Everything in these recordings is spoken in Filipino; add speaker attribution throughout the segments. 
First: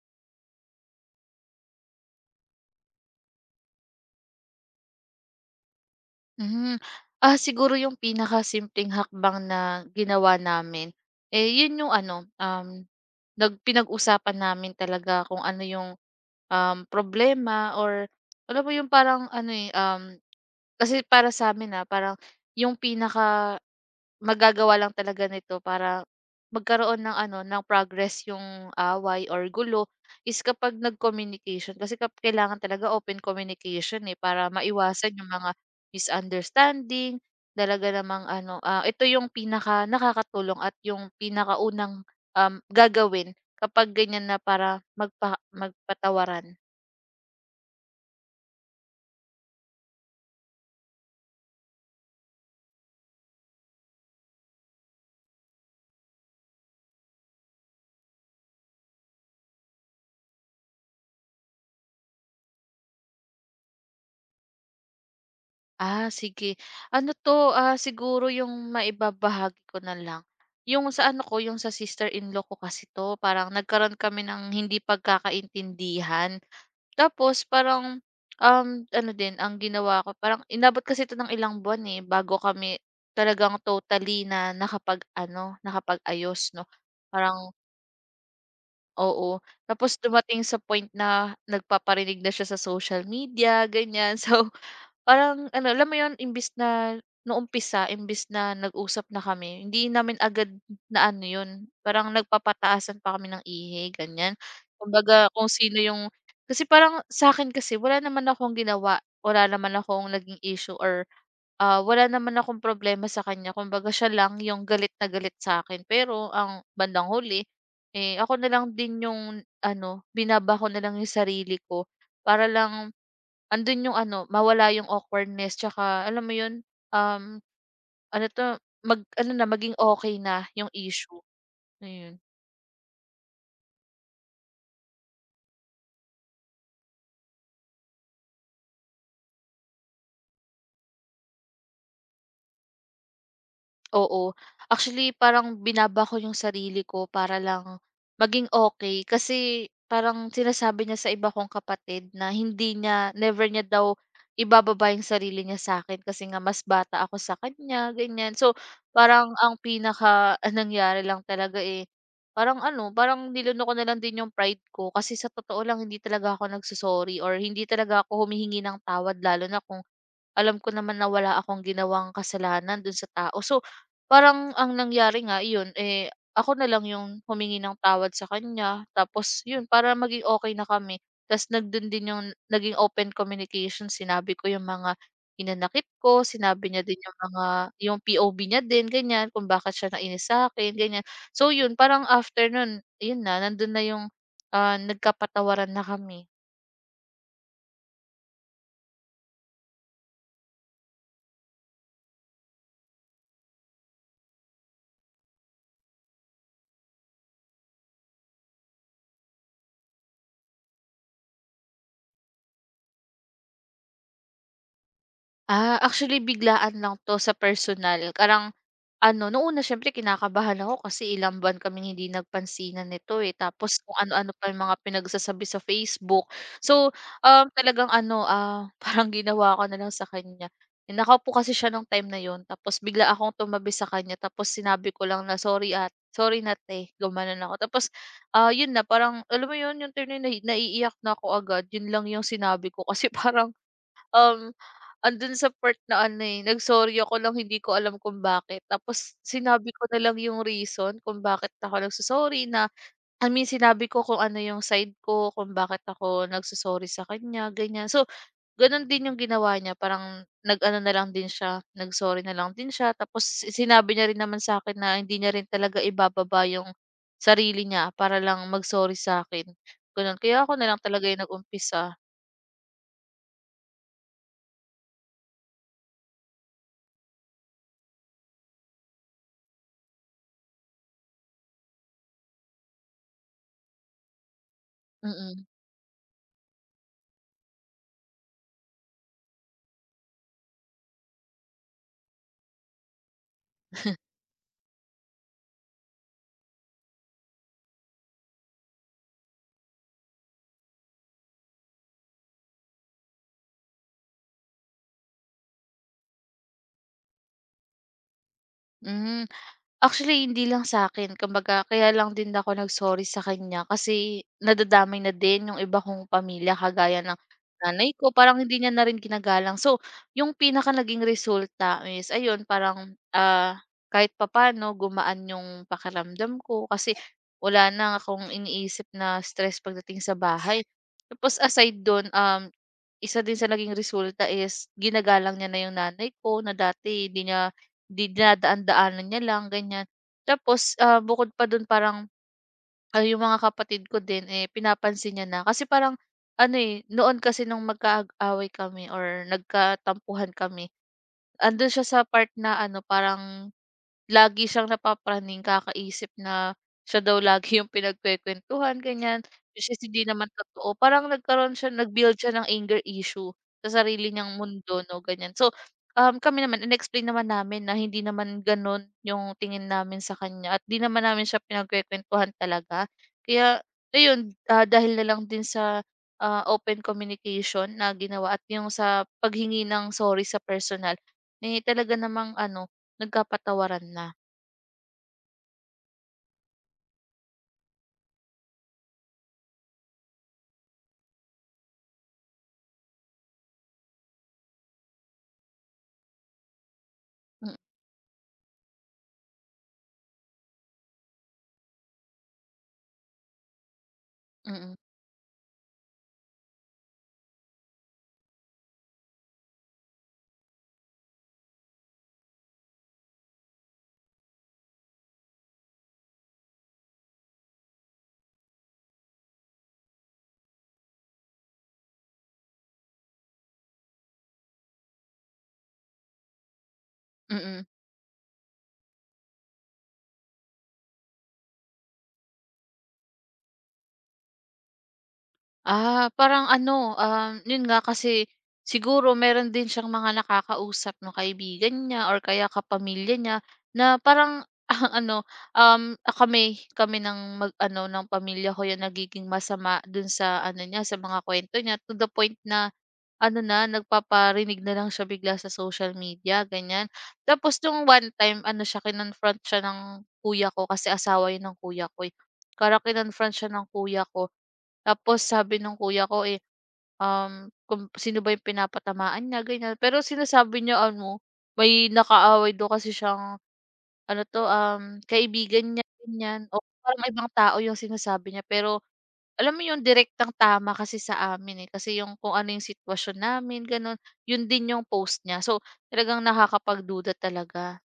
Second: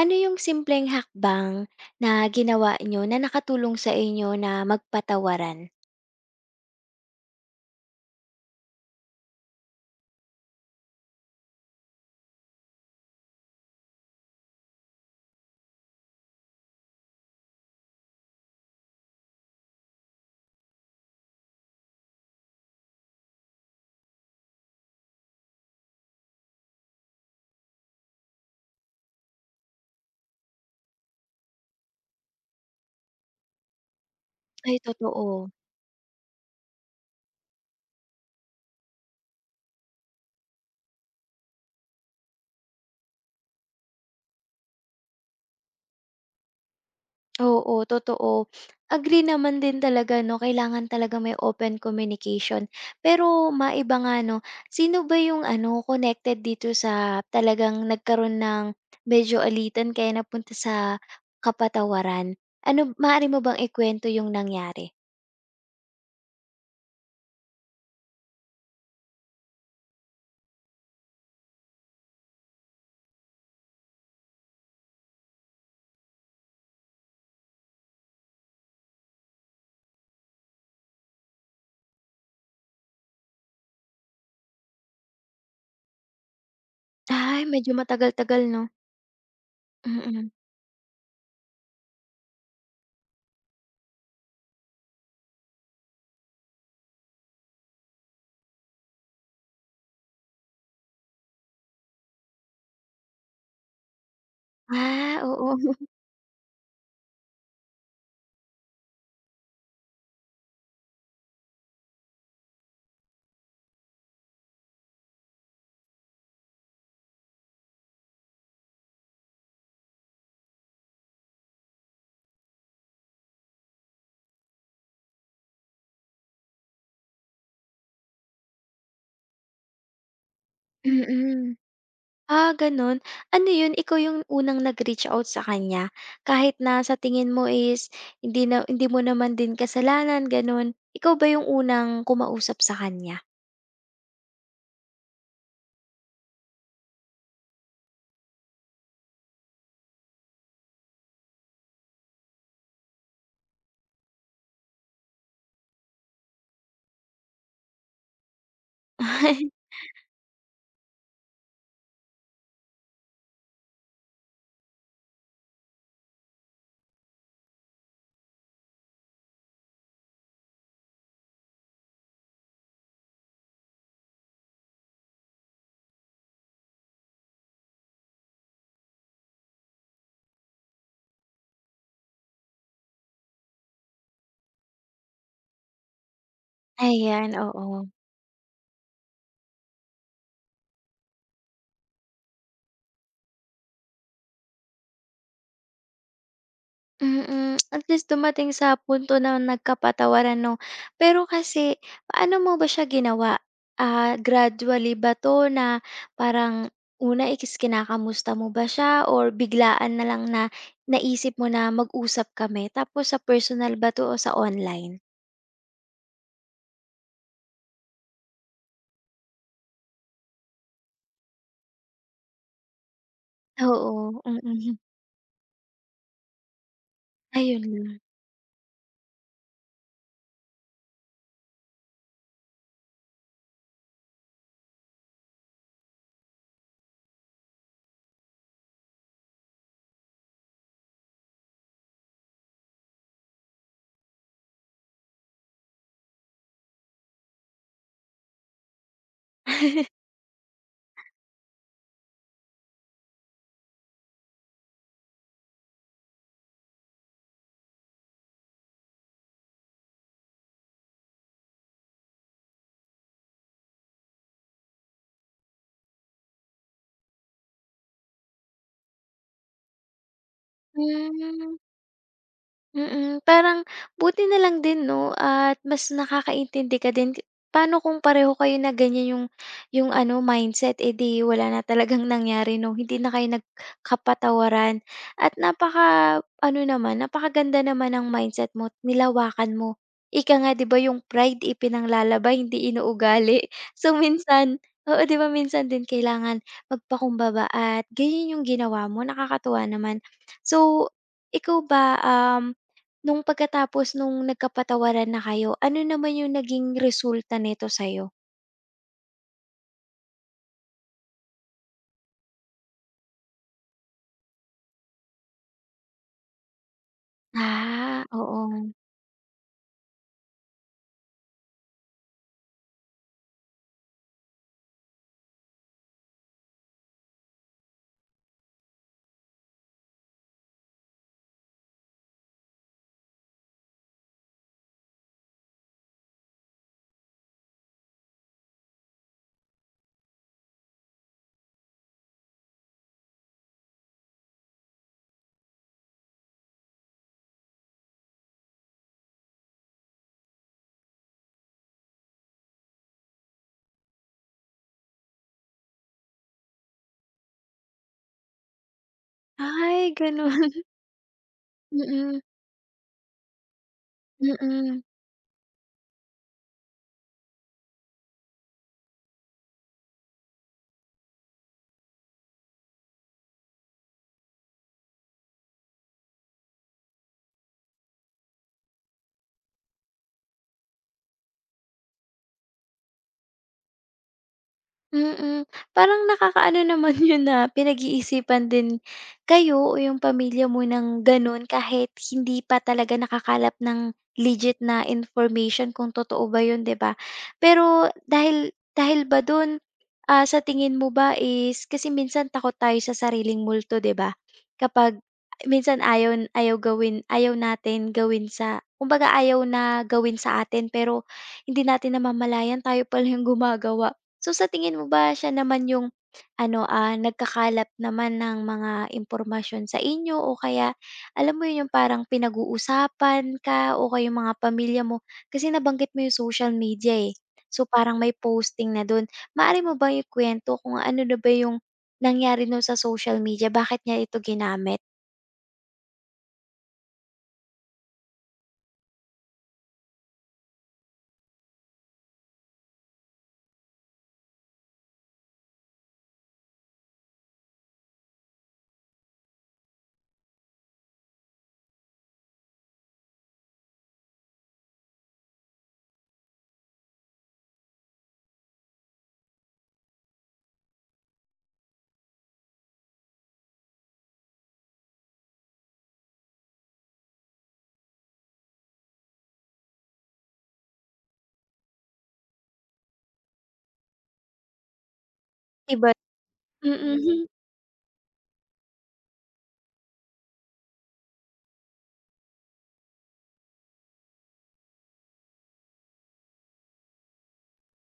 Speaker 1: Ano yung simpleng hakbang na ginawa niyo na nakatulong sa inyo na magpatawaran?
Speaker 2: Mhm. Siguro yung pinakasimpleng hakbang na ginawa namin, eh, yun yung pinag-usapan namin talaga kung ano yung problema or alam mo yung parang kasi para sa'min, parang yung pinaka magagawa lang talaga nito para magkaroon ng ano, ng progress yung away or gulo is kapag nag-communication. Kasi kailangan talaga open communication, eh, para
Speaker 1: Ay,
Speaker 2: maiwasan yung
Speaker 1: totoo.
Speaker 2: mga misunderstanding, talaga namang ito yung pinaka nakakatulong at yung pinakaunang, gagawin kapag ganyan na para magpatawaran.
Speaker 1: Oo, totoo. Agree naman din talaga 'no, kailangan talaga may open communication. Pero maiba nga 'no, sino ba yung connected dito sa talagang nagkaroon ng medyo alitan kaya napunta sa kapatawaran? Ano, maaari mo bang ikuwento yung nangyari?
Speaker 2: Sige. Siguro yung maibabahagi ko na lang, yung sa ano ko, yung sa sister-in-law ko kasi 'to, parang nagkaroon kami ng hindi pagkakaintindihan. Tapos um, ano din ang ginawa ko, parang inabot kasi ito ng ilang buwan, eh, bago kami talagang totally na nakapag-ano, nakapag-ayos 'no.
Speaker 1: Ay,
Speaker 2: Parang
Speaker 1: medyo matagal-tagal 'no?
Speaker 2: oo, tapos
Speaker 1: Mm.
Speaker 2: dumating sa point na nagpaparinig na siya sa social media, ganyan. So, parang ano, alam mo 'yun, imbes na nung umpisa, imbis na nag-usap na kami, hindi namin agad na ano 'yun, parang nagpapataasan pa kami ng ihe, ganyan.
Speaker 1: Ah,
Speaker 2: Kumbaga kung
Speaker 1: oo.
Speaker 2: sino yung kasi parang sa akin kasi wala naman akong ginawa, wala naman akong naging issue or wala naman akong problema sa kanya kumbaga siya lang yung galit na galit sa akin. Pero ang bandang huli, eh, ako na lang din yung ano, binaba ko na lang yung sarili ko para lang andun yung ano, mawala yung awkwardness tsaka alam mo yun, um, ano 'to, maging okay na yung issue,
Speaker 1: Mm.
Speaker 2: ayun.
Speaker 1: Ah, gano'n. Ano 'yun, ikaw yung unang nag-reach out sa kanya, kahit na sa tingin mo is hindi mo naman din kasalanan, gano'n, ikaw ba yung unang kumausap sa kanya?
Speaker 2: Oo. Actually, parang binaba ko yung sarili ko para lang maging okay. Kasi parang sinasabi niya sa iba kong kapatid na hindi niya never niya daw ibababa yung sarili niya sa akin kasi nga mas bata ako sa kanya, ganyan. So, parang ang pinaka ang nangyari lang talaga, eh, parang ano, parang niluno ko na lang din yung pride ko. Kasi sa totoo lang hindi talaga ako nagso-sorry or hindi talaga ako humihingi ng tawad lalo na kung alam ko naman na wala akong ginawang kasalanan dun sa tao. So, parang ang nangyari nga iyon, eh, ako na lang yung humingi ng tawad sa kanya tapos yun para maging okey na kami. Tas nandun din yung naging open communication, sinabi ko yung mga hinanakit ko, sinabi niya din
Speaker 1: Ayan, oo.
Speaker 2: yung POV niya din ganyan, kung bakit siya nainis sa'kin ganyan. So yun, parang after nun, yun na nandun na yung, nagkapatawaran na kami.
Speaker 1: Mm, at least dumating sa punto na nagkapatawaran 'no. Pero kasi, paano mo ba siya ginawa? Ah, gradually ba 'to na parang una is kinakamusta mo ba siya or biglaan na lang na naisip mo na mag-usap kami? Tapos sa personal ba 'to o sa online?
Speaker 2: Actually biglaan lang 'to sa personal. Ano, noong una siyempre kinakabahan ako kasi ilang buwan kaming hindi nagpansinan nito, eh. Tapos kung
Speaker 1: Oo,
Speaker 2: ano-ano pa yung mga
Speaker 1: mm.
Speaker 2: pinagsasabi sa Facebook. So,
Speaker 1: Ayun
Speaker 2: talagang
Speaker 1: lang.
Speaker 2: parang ginawa ko na lang sa kanya, eh, nakaupo kasi siya nung time na yon, tapos bigla akong tumabi sa kanya tapos sinabi ko lang na, "Sorry at sorry na 'te," gumanon ako. Tapos, yun na parang alam mo yun, yung time na yun naiiyak na ako agad. Yun lang yung sinabi ko kasi parang Um, andun sa part na ano, eh, nagsorry ako lang hindi ko alam kung bakit. Tapos sinabi ko na lang yung reason kung bakit ako nagsusorry na I mean sinabi ko kung ano yung side ko, kung bakit ako nagsusorry sa kanya, ganyan. So, ganun din yung ginawa niya parang nag-ano na lang din siya, nagsorry na lang din siya. Tapos sinabi niya rin naman sa akin na hindi niya rin talaga ibababa yung sarili niya para lang mag-sorry sa akin gano'n. Kaya ako na lang talaga yung
Speaker 1: Hmm.
Speaker 2: nag-umpisa.
Speaker 1: Mm, parang buti na lang din 'no at mas nakakaintindi ka din k, paano kung pareho kayo na ganyan yung yung mindset, eh, 'di wala na talagang nangyari 'no, hindi na kayo nagkapatawaran at
Speaker 2: Mm-mm. Mm.
Speaker 1: napaka-ano naman, napakaganda naman ng mindset mo, nilawakan mo. Ika nga 'di ba yung pride ipinanglalaba hindi inuugali. So minsan oo, 'di ba minsan din kailangan magpakumbaba at ganyan yung ginawa mo, nakakatuwa naman. So, ikaw ba, nung pagkatapos nung nagkapatawaran na kayo, ano naman yung naging resulta nito sa'yo?
Speaker 2: Hmm. Actually, hindi lang sa akin kumbaga kaya lang din ako nag-sorry sa kanya kasi nadadamay na din yung iba kong pamilya kagaya ng nanay
Speaker 1: Ah,
Speaker 2: ko, parang
Speaker 1: oo.
Speaker 2: hindi niya na rin ginagalang. So, yung pinaka naging resulta is ayun parang, kahit papaano gumaan yung pakiramdam ko kasi wala na akong iniisip na stress pagdating sa bahay. Tapos aside dun, isa din sa naging resulta is ginagalang niya na yung nanay ko na dati hindi niya dinadaan-daanan niya lang, ganyan. Tapos, bukod pa dun parang ay, yung mga kapatid ko din, eh, pinapansin niya na. Kasi parang ano, eh, noon kasi nung magkaaway kami or nagkatampuhan kami, andun siya sa part na ano, parang lagi siyang napapraning kakaisip na siya daw lagi yung pinagkukuwentuhan, ganyan. Which is
Speaker 1: Ay,
Speaker 2: hindi naman
Speaker 1: gano'n.
Speaker 2: totoo. Parang nagkaroon siya nag-build
Speaker 1: Mm,
Speaker 2: siya ng anger issue sa sarili niyang
Speaker 1: mm.
Speaker 2: mundo 'no, ganyan. So, kami naman in-explain naman namin na hindi naman gano'n yung tingin namin sa kanya at 'di naman namin siya pinagkukuwentuhan talaga. Kaya ayun, dahil na lang din sa, open communication na ginawa at yung sa paghingi ng sorry sa personal, eh, talaga namang ano, nagkapatawaran na.
Speaker 1: Mm. Parang nakakaano naman yun na pinag-iisipan din kayo o yung pamilya mo ng gano'n kahit hindi pa talaga nakakalap ng legit na information kung totoo ba yun, 'di ba?
Speaker 2: Mm,
Speaker 1: Pero dahil dahil ba dun, ah, sa tingin mo ba is kasi minsan takot tayo sa sariling multo, 'di ba?
Speaker 2: mm, mm.
Speaker 1: Kapag minsan ayaw ayaw gawin ayaw natin gawin sa kumbaga ayaw na gawin sa atin pero hindi natin namamalayan tayo pala yung gumagawa. So sa tingin mo ba siya naman yung ano, ah, nagkakalap naman ng mga impormasyon sa inyo o kaya alam mo yun yung parang pinag-uusapan ka o kayong mga pamilya mo? Kasi nabanggit mo yung social media, eh.
Speaker 2: Mm.
Speaker 1: So parang may posting na dun. Maari mo bang ikuwento kung ano na ba yung nangyari no sa social media? Bakit niya ito ginamit?
Speaker 2: Parang yun nga kasi siguro meron din siyang mga nakakausap na kaibigan niya or kaya kapamilya niya na parang ah ano, kami kami ng mag ano ng pamilya ko yung nagiging masama dun sa ano niya, sa mga kwento niya to the point na ano na, nagpaparinig na lang siya bigla sa social media, ganyan. Tapos nung one time, ano siya, kinonfront siya ng kuya ko kasi asawa yun ng kuya ko. Kinonfront siya ng kuya ko. Tapos sabi nung kuya ko, eh, kung sino ba yung pinapatamaan niya, ganyan. Pero sinasabi niya ano, may nakaaway daw kasi siyang
Speaker 1: 'Di
Speaker 2: kaibigan niya,
Speaker 1: ba?
Speaker 2: ganyan. O parang
Speaker 1: Mm.
Speaker 2: ibang tao yung sinasabi niya. Pero alam mo yung direktang tama kasi sa amin, eh. Kasi yung kung ano yung sitwasyon namin, gano'n. Yun din yung post niya. So, talagang nakakapagduda talaga.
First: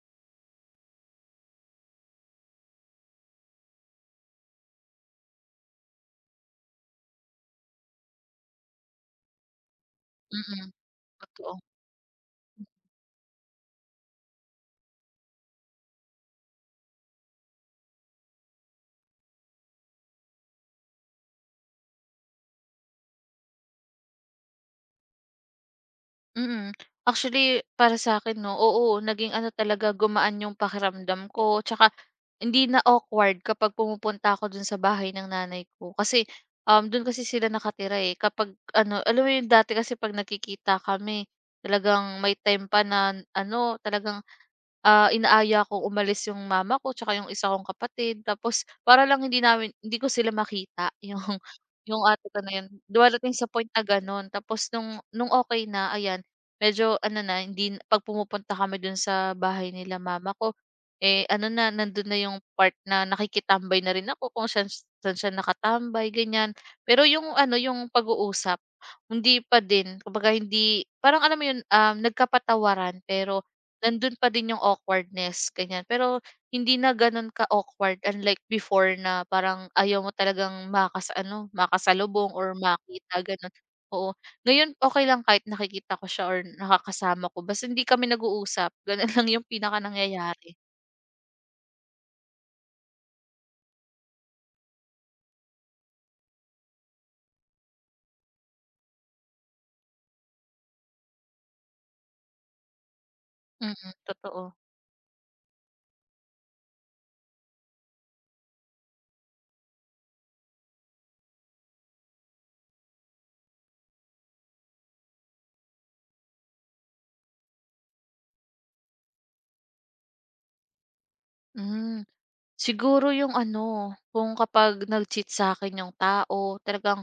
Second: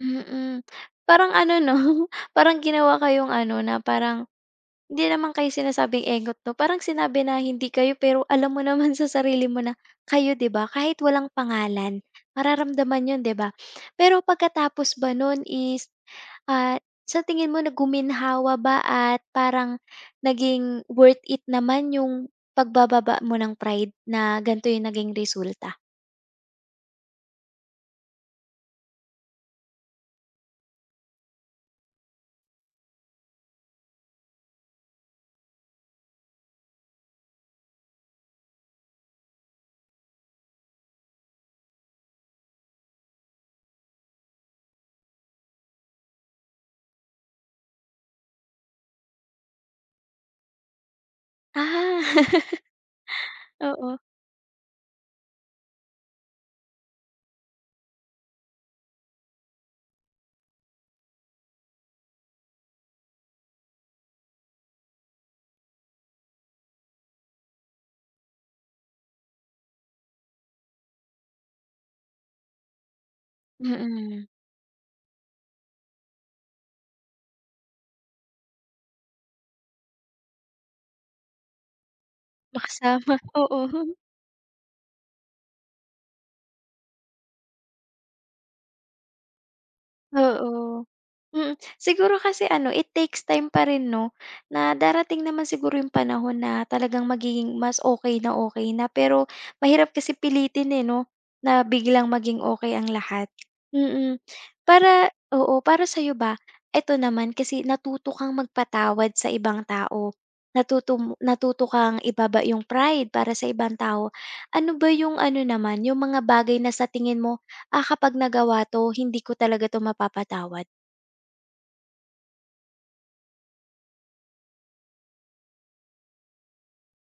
Speaker 1: Mm. Parang ano 'no, parang ginawa kayong ano na parang hindi naman kayo sinasabing engot 'no, parang sinabi na hindi kayo pero alam mo naman sa sarili mo na kayo 'di ba,
Speaker 2: Mm,
Speaker 1: kahit walang
Speaker 2: totoo.
Speaker 1: pangalan mararamdaman yon 'di ba? Pero pagkatapos ba noon is, ah, sa tingin mo na guminhawa ba at parang naging worth it naman yung pagbababa mo ng pride na ganito yung naging resulta?
Speaker 2: Mm. Actually, para sa akin 'no, oo, naging ano talaga, gumaan yung pakiramdam ko tsaka hindi na awkward kapag pumupunta ako dun sa bahay ng nanay ko. Kasi, dun kasi sila nakatira, eh. Kapag ano, alam mo yun dati kasi 'pag nakikita kami, talagang may time pa na ano, talagang, inaaya kong umalis yung mama ko tsaka yung isa kong kapatid. Tapos para lang hindi ko sila makita, yung yung
Speaker 1: Ah,
Speaker 2: ate ko na yun. Dumarating sa point na
Speaker 1: oo,
Speaker 2: gano'n tapos nung okay na, ayan. Medyo ano na hindi 'pag pumupunta kami dun sa bahay nila mama ko, eh, ano na nandun na yung part na nakikitambay na rin ako kung saan saan siya nakatambay ganyan. Pero yung ano, yung pag-uusap hindi pa din. Kumbaga hindi parang alam mo yun, nagkapatawaran pero nandun
Speaker 1: mm,
Speaker 2: pa din yung awkwardness ganyan. Pero hindi na ganun ka-awkward unlike before na parang ayaw mo talagang makasalubong or
Speaker 1: makasama,
Speaker 2: makita ganun.
Speaker 1: oo.
Speaker 2: Oo, ngayon okay lang kahit nakikita ko siya or nakakasama ko basta hindi kami nag-uusap, gano'n lang yung pinakanangyayari.
Speaker 1: Oo. Mm, siguro kasi ano, it takes time pa rin 'no, na darating naman siguro yung panahon na talagang magiging mas okey na okey na. Pero mahirap kasi pilitin, eh, 'no, na biglang maging okey ang lahat.
Speaker 2: Mm,
Speaker 1: Mm,
Speaker 2: totoo.
Speaker 1: para oo, para sa'yo ba, eto naman kasi natuto kang magpatawad sa ibang tao, natuto kang ibaba yung pride para sa ibang tao. Ano ba yung ano naman, yung mga bagay na sa tingin mo, ah, kapag nagawa 'to, hindi ko talaga 'to mapapatawad.
Speaker 2: Hmm, siguro yung ano, kapag nag-cheat sa akin yung tao talagang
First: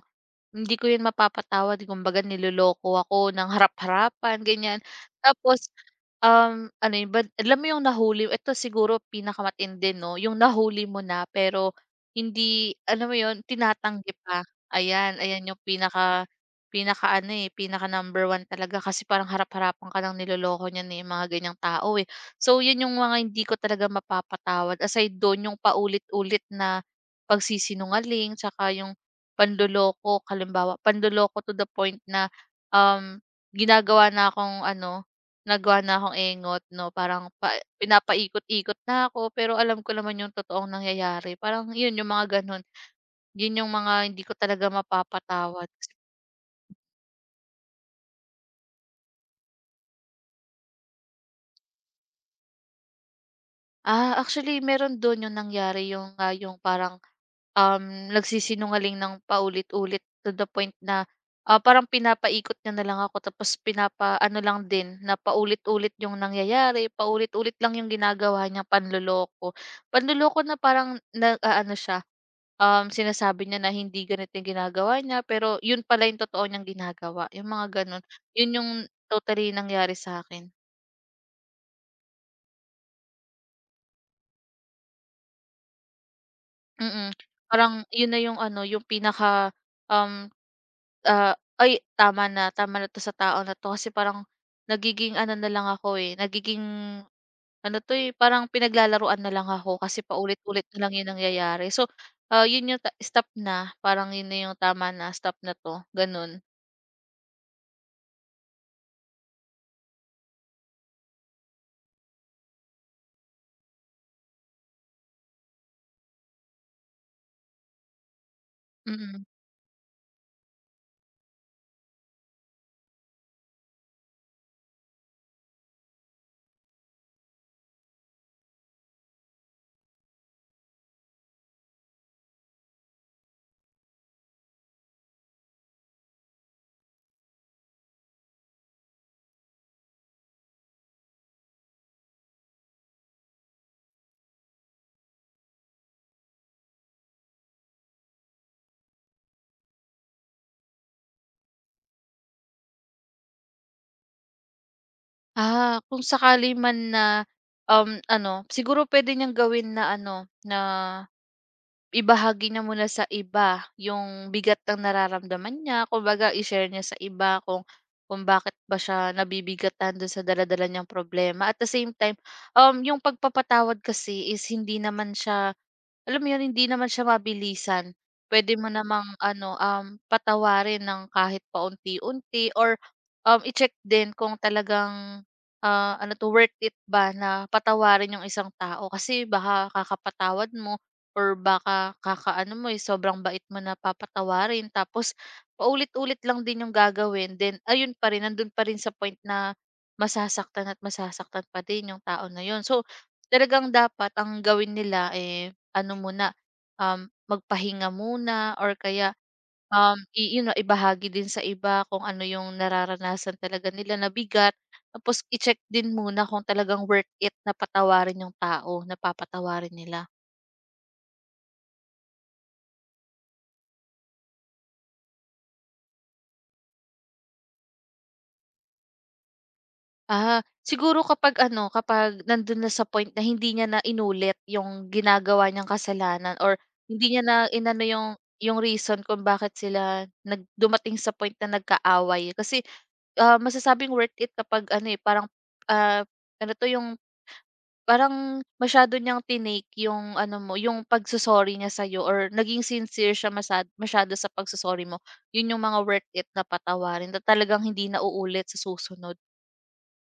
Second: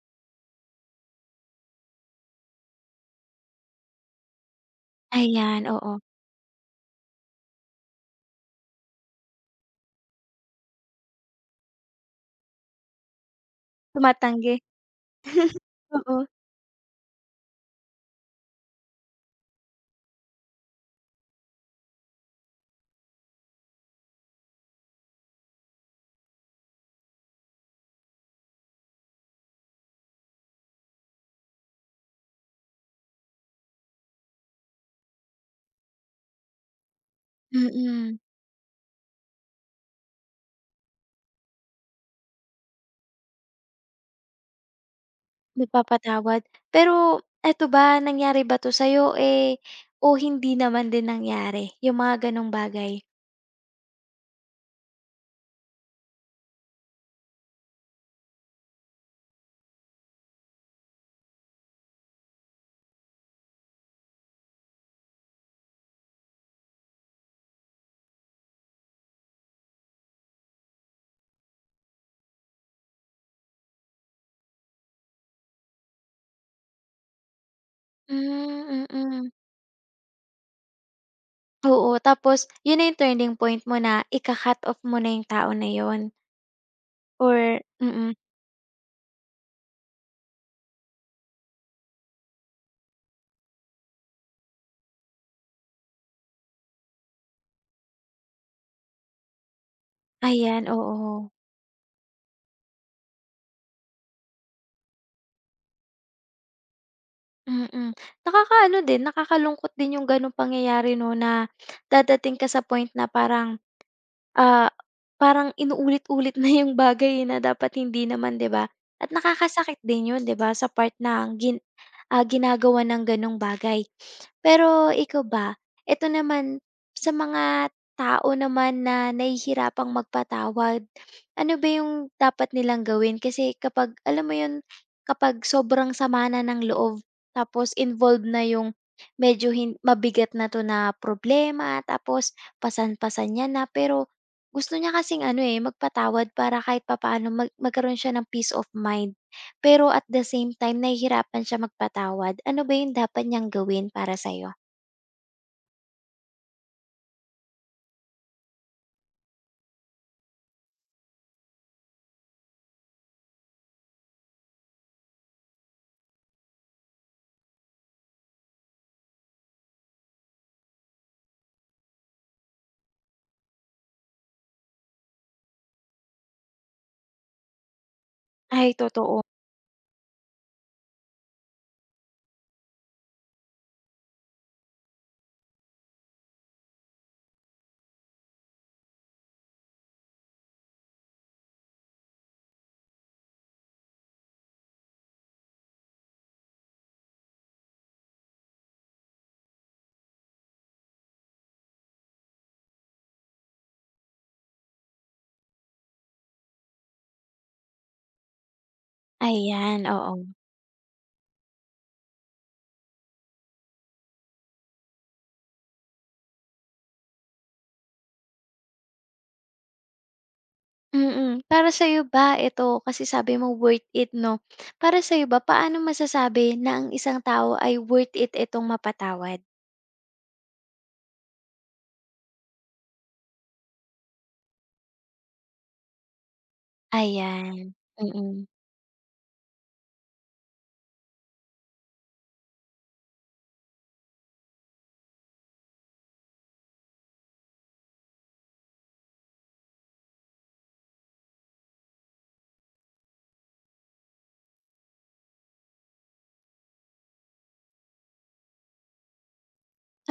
Speaker 2: hindi ko 'yun mapapatawad, eh, kumbaga niloloko ako ng harap-harapan, ganiyan.
Speaker 1: Ayan,
Speaker 2: Tapos,
Speaker 1: oo,
Speaker 2: ano 'yun ba alam mo 'yung nahuli ito siguro pinakamatindi 'no, 'yung nahuli mo na pero alam mo 'yun, tinatanggi pa.
Speaker 1: tumatanggi.
Speaker 2: Ayan, ayan 'yung
Speaker 1: Oo,
Speaker 2: pinakaano, eh, pinaka number one talaga kasi parang harap-harapan ka ng niloloko niyan, eh, mga ganiyang tao, eh. So 'yun 'yung mga hindi ko talaga mapapatawad aside dun 'yung paulit-ulit na pagsisinungaling, tsaka 'yung panloloko, halimbawa panloloko to the point na, um, ginagawa na akong ano, nagawa na akong engot 'no, parang pa
Speaker 1: mm,
Speaker 2: pinapaikot-ikot na ako, pero alam ko naman yung totoong nangyayari. Parang yun, yung mga gano'n. Yun yung mga hindi ko talaga mapapatawad.
Speaker 1: nagpapatawad. Pero eto ba, nangyari ba 'to sa'yo, eh, o hindi naman din nangyari, yung mga gano'ng bagay?
Speaker 2: Actually meron dun yung nangyari yung, yung parang, um, nagsisinungaling ng paulit-ulit to the point na, parang pinapaikot niya na lang ako tapos pinapa ano lang din na paulit-ulit yung nangyayari, paulit-ulit lang yung ginagawa niyang panloloko. Panloloko na parang nag-aano siya, sinasabi niya na hindi ganito yung ginagawa niya pero yun pala yung totoo niyang ginagawa, yung mga ganun. Yun yung
Speaker 1: Hmm, mm.
Speaker 2: totally nangyari sa akin.
Speaker 1: Oo, tapos yun na yung turning point mo na ika-cut off mo na yung tao na yun
Speaker 2: Mm,
Speaker 1: or
Speaker 2: parang yun
Speaker 1: mm,
Speaker 2: na yung ano, yung pinaka, um, "Ay tama na 'to sa tao na 'to." Kasi parang nagiging ano na lang ako, eh, nagiging parang pinaglalaruan na lang ako kasi
Speaker 1: ayan,
Speaker 2: paulit-ulit na lang yung
Speaker 1: oo.
Speaker 2: nangyayari. So, yun yung stop na, parang yun na yung tama na, stop na 'to, gano'n.
Speaker 1: Mm. Nakakaano din, nakakalungkot din yung gano'ng pangyayari 'no, na dadating ka sa point na parang, ah, parang inuulit-ulit na yung bagay eh, na dapat hindi naman, 'di ba? At
Speaker 2: Mm.
Speaker 1: nakakasakit din yun, 'di ba, sa part na gin, ah, ginagawa ng gano'ng bagay. Pero ikaw ba, eto naman sa mga tao naman na nahihirapang magpatawad, ano ba yung dapat nilang gawin? Kasi kapag alam mo yun, kapag sobrang sama na ng loob tapos involved na yung medyo hin mabigat na 'to na problema tapos pasan-pasan niya na pero gusto niya kasing ano, eh, magpatawad para kahit papaano magkaroon siya ng peace of mind. Pero at the same time nahihirapan siya magpatawad. Ano ba yung dapat niyang gawin para sa'yo?
Speaker 2: Kung sakali man na, siguro pwede niyang gawin na ano, na ibahagi na muna sa iba yung bigat ng nararamdaman niya, kumbaga i-share niya sa iba kung bakit ba siya nabibigatan do'n sa dala-dala niyang problema. At the same time, yung pagpapatawad kasi is hindi naman siya alam mo 'yun, hindi naman siya mabilisan. Pwede mo
Speaker 1: Ay,
Speaker 2: namang
Speaker 1: totoo.
Speaker 2: ano, patawarin ng kahit paunti-unti or, i-check din kung talagang, worth it ba na patawarin 'yung isang tao. Kasi baka kakapatawad mo or baka kakaano mo, eh, sobrang bait mo na papatawarin tapos paulit-ulit lang din 'yung gagawin, then ayun pa rin, nandun pa rin sa point na masasaktan at masasaktan pa din 'yung tao na 'yun. So, talagang dapat ang gawin nila, eh ano muna, magpahinga muna or kaya,
Speaker 1: Ayan,
Speaker 2: um,
Speaker 1: oo.
Speaker 2: yun nga, ibahagi din sa iba kung ano yung nararanasan talaga nila na bigat. Tapos i-check din muna kung talagang worth it na patawarin yung tao na papatawarin nila.
Speaker 1: Mm. Para sa sa'yo ba ito kasi sabi mo worth it 'no. Para sa sa'yo ba paano masasabi na ang isang tao ay worth it itong mapatawad?
Speaker 2: Siguro kapag ano, kapag nandun na sa point na hindi niya na inulit yung ginagawa niyang kasalanan or hindi niya na
Speaker 1: Ayan,
Speaker 2: inano yung
Speaker 1: mm.
Speaker 2: reason kung bakit sila nagdumating sa point na nagkaaway. Kasi masasabing worth it kapag ano, eh, parang, ah, yung parang masyado niyang tinake yung ano mo, yung pagso-sorry niya sa'yo or naging sincere siya masyado sa pagso mo. Yun yung mga worth it na patawarin na talagang hindi na uulit sa susunod.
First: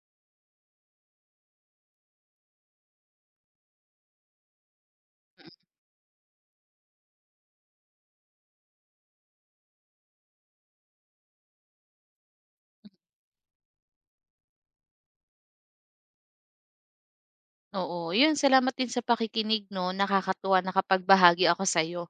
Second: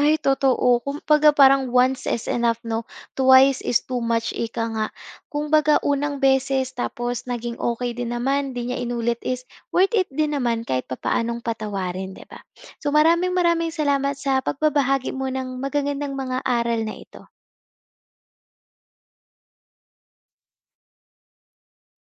Speaker 1: Ay, totoo. Kumbaga parang once is enough 'no, twice is too much ika nga. Kumbaga unang beses tapos naging okay din naman, 'di niya inulit is worth it din naman kahit papaanong patawarin, 'di ba? So, maraming maraming salamat sa pagbabahagi mo ng magagandang mga aral na ito.
Speaker 2: Oo, yun salamat din sa pakikinig 'no, nakakatuwa nakapagbahagi ako sa'yo.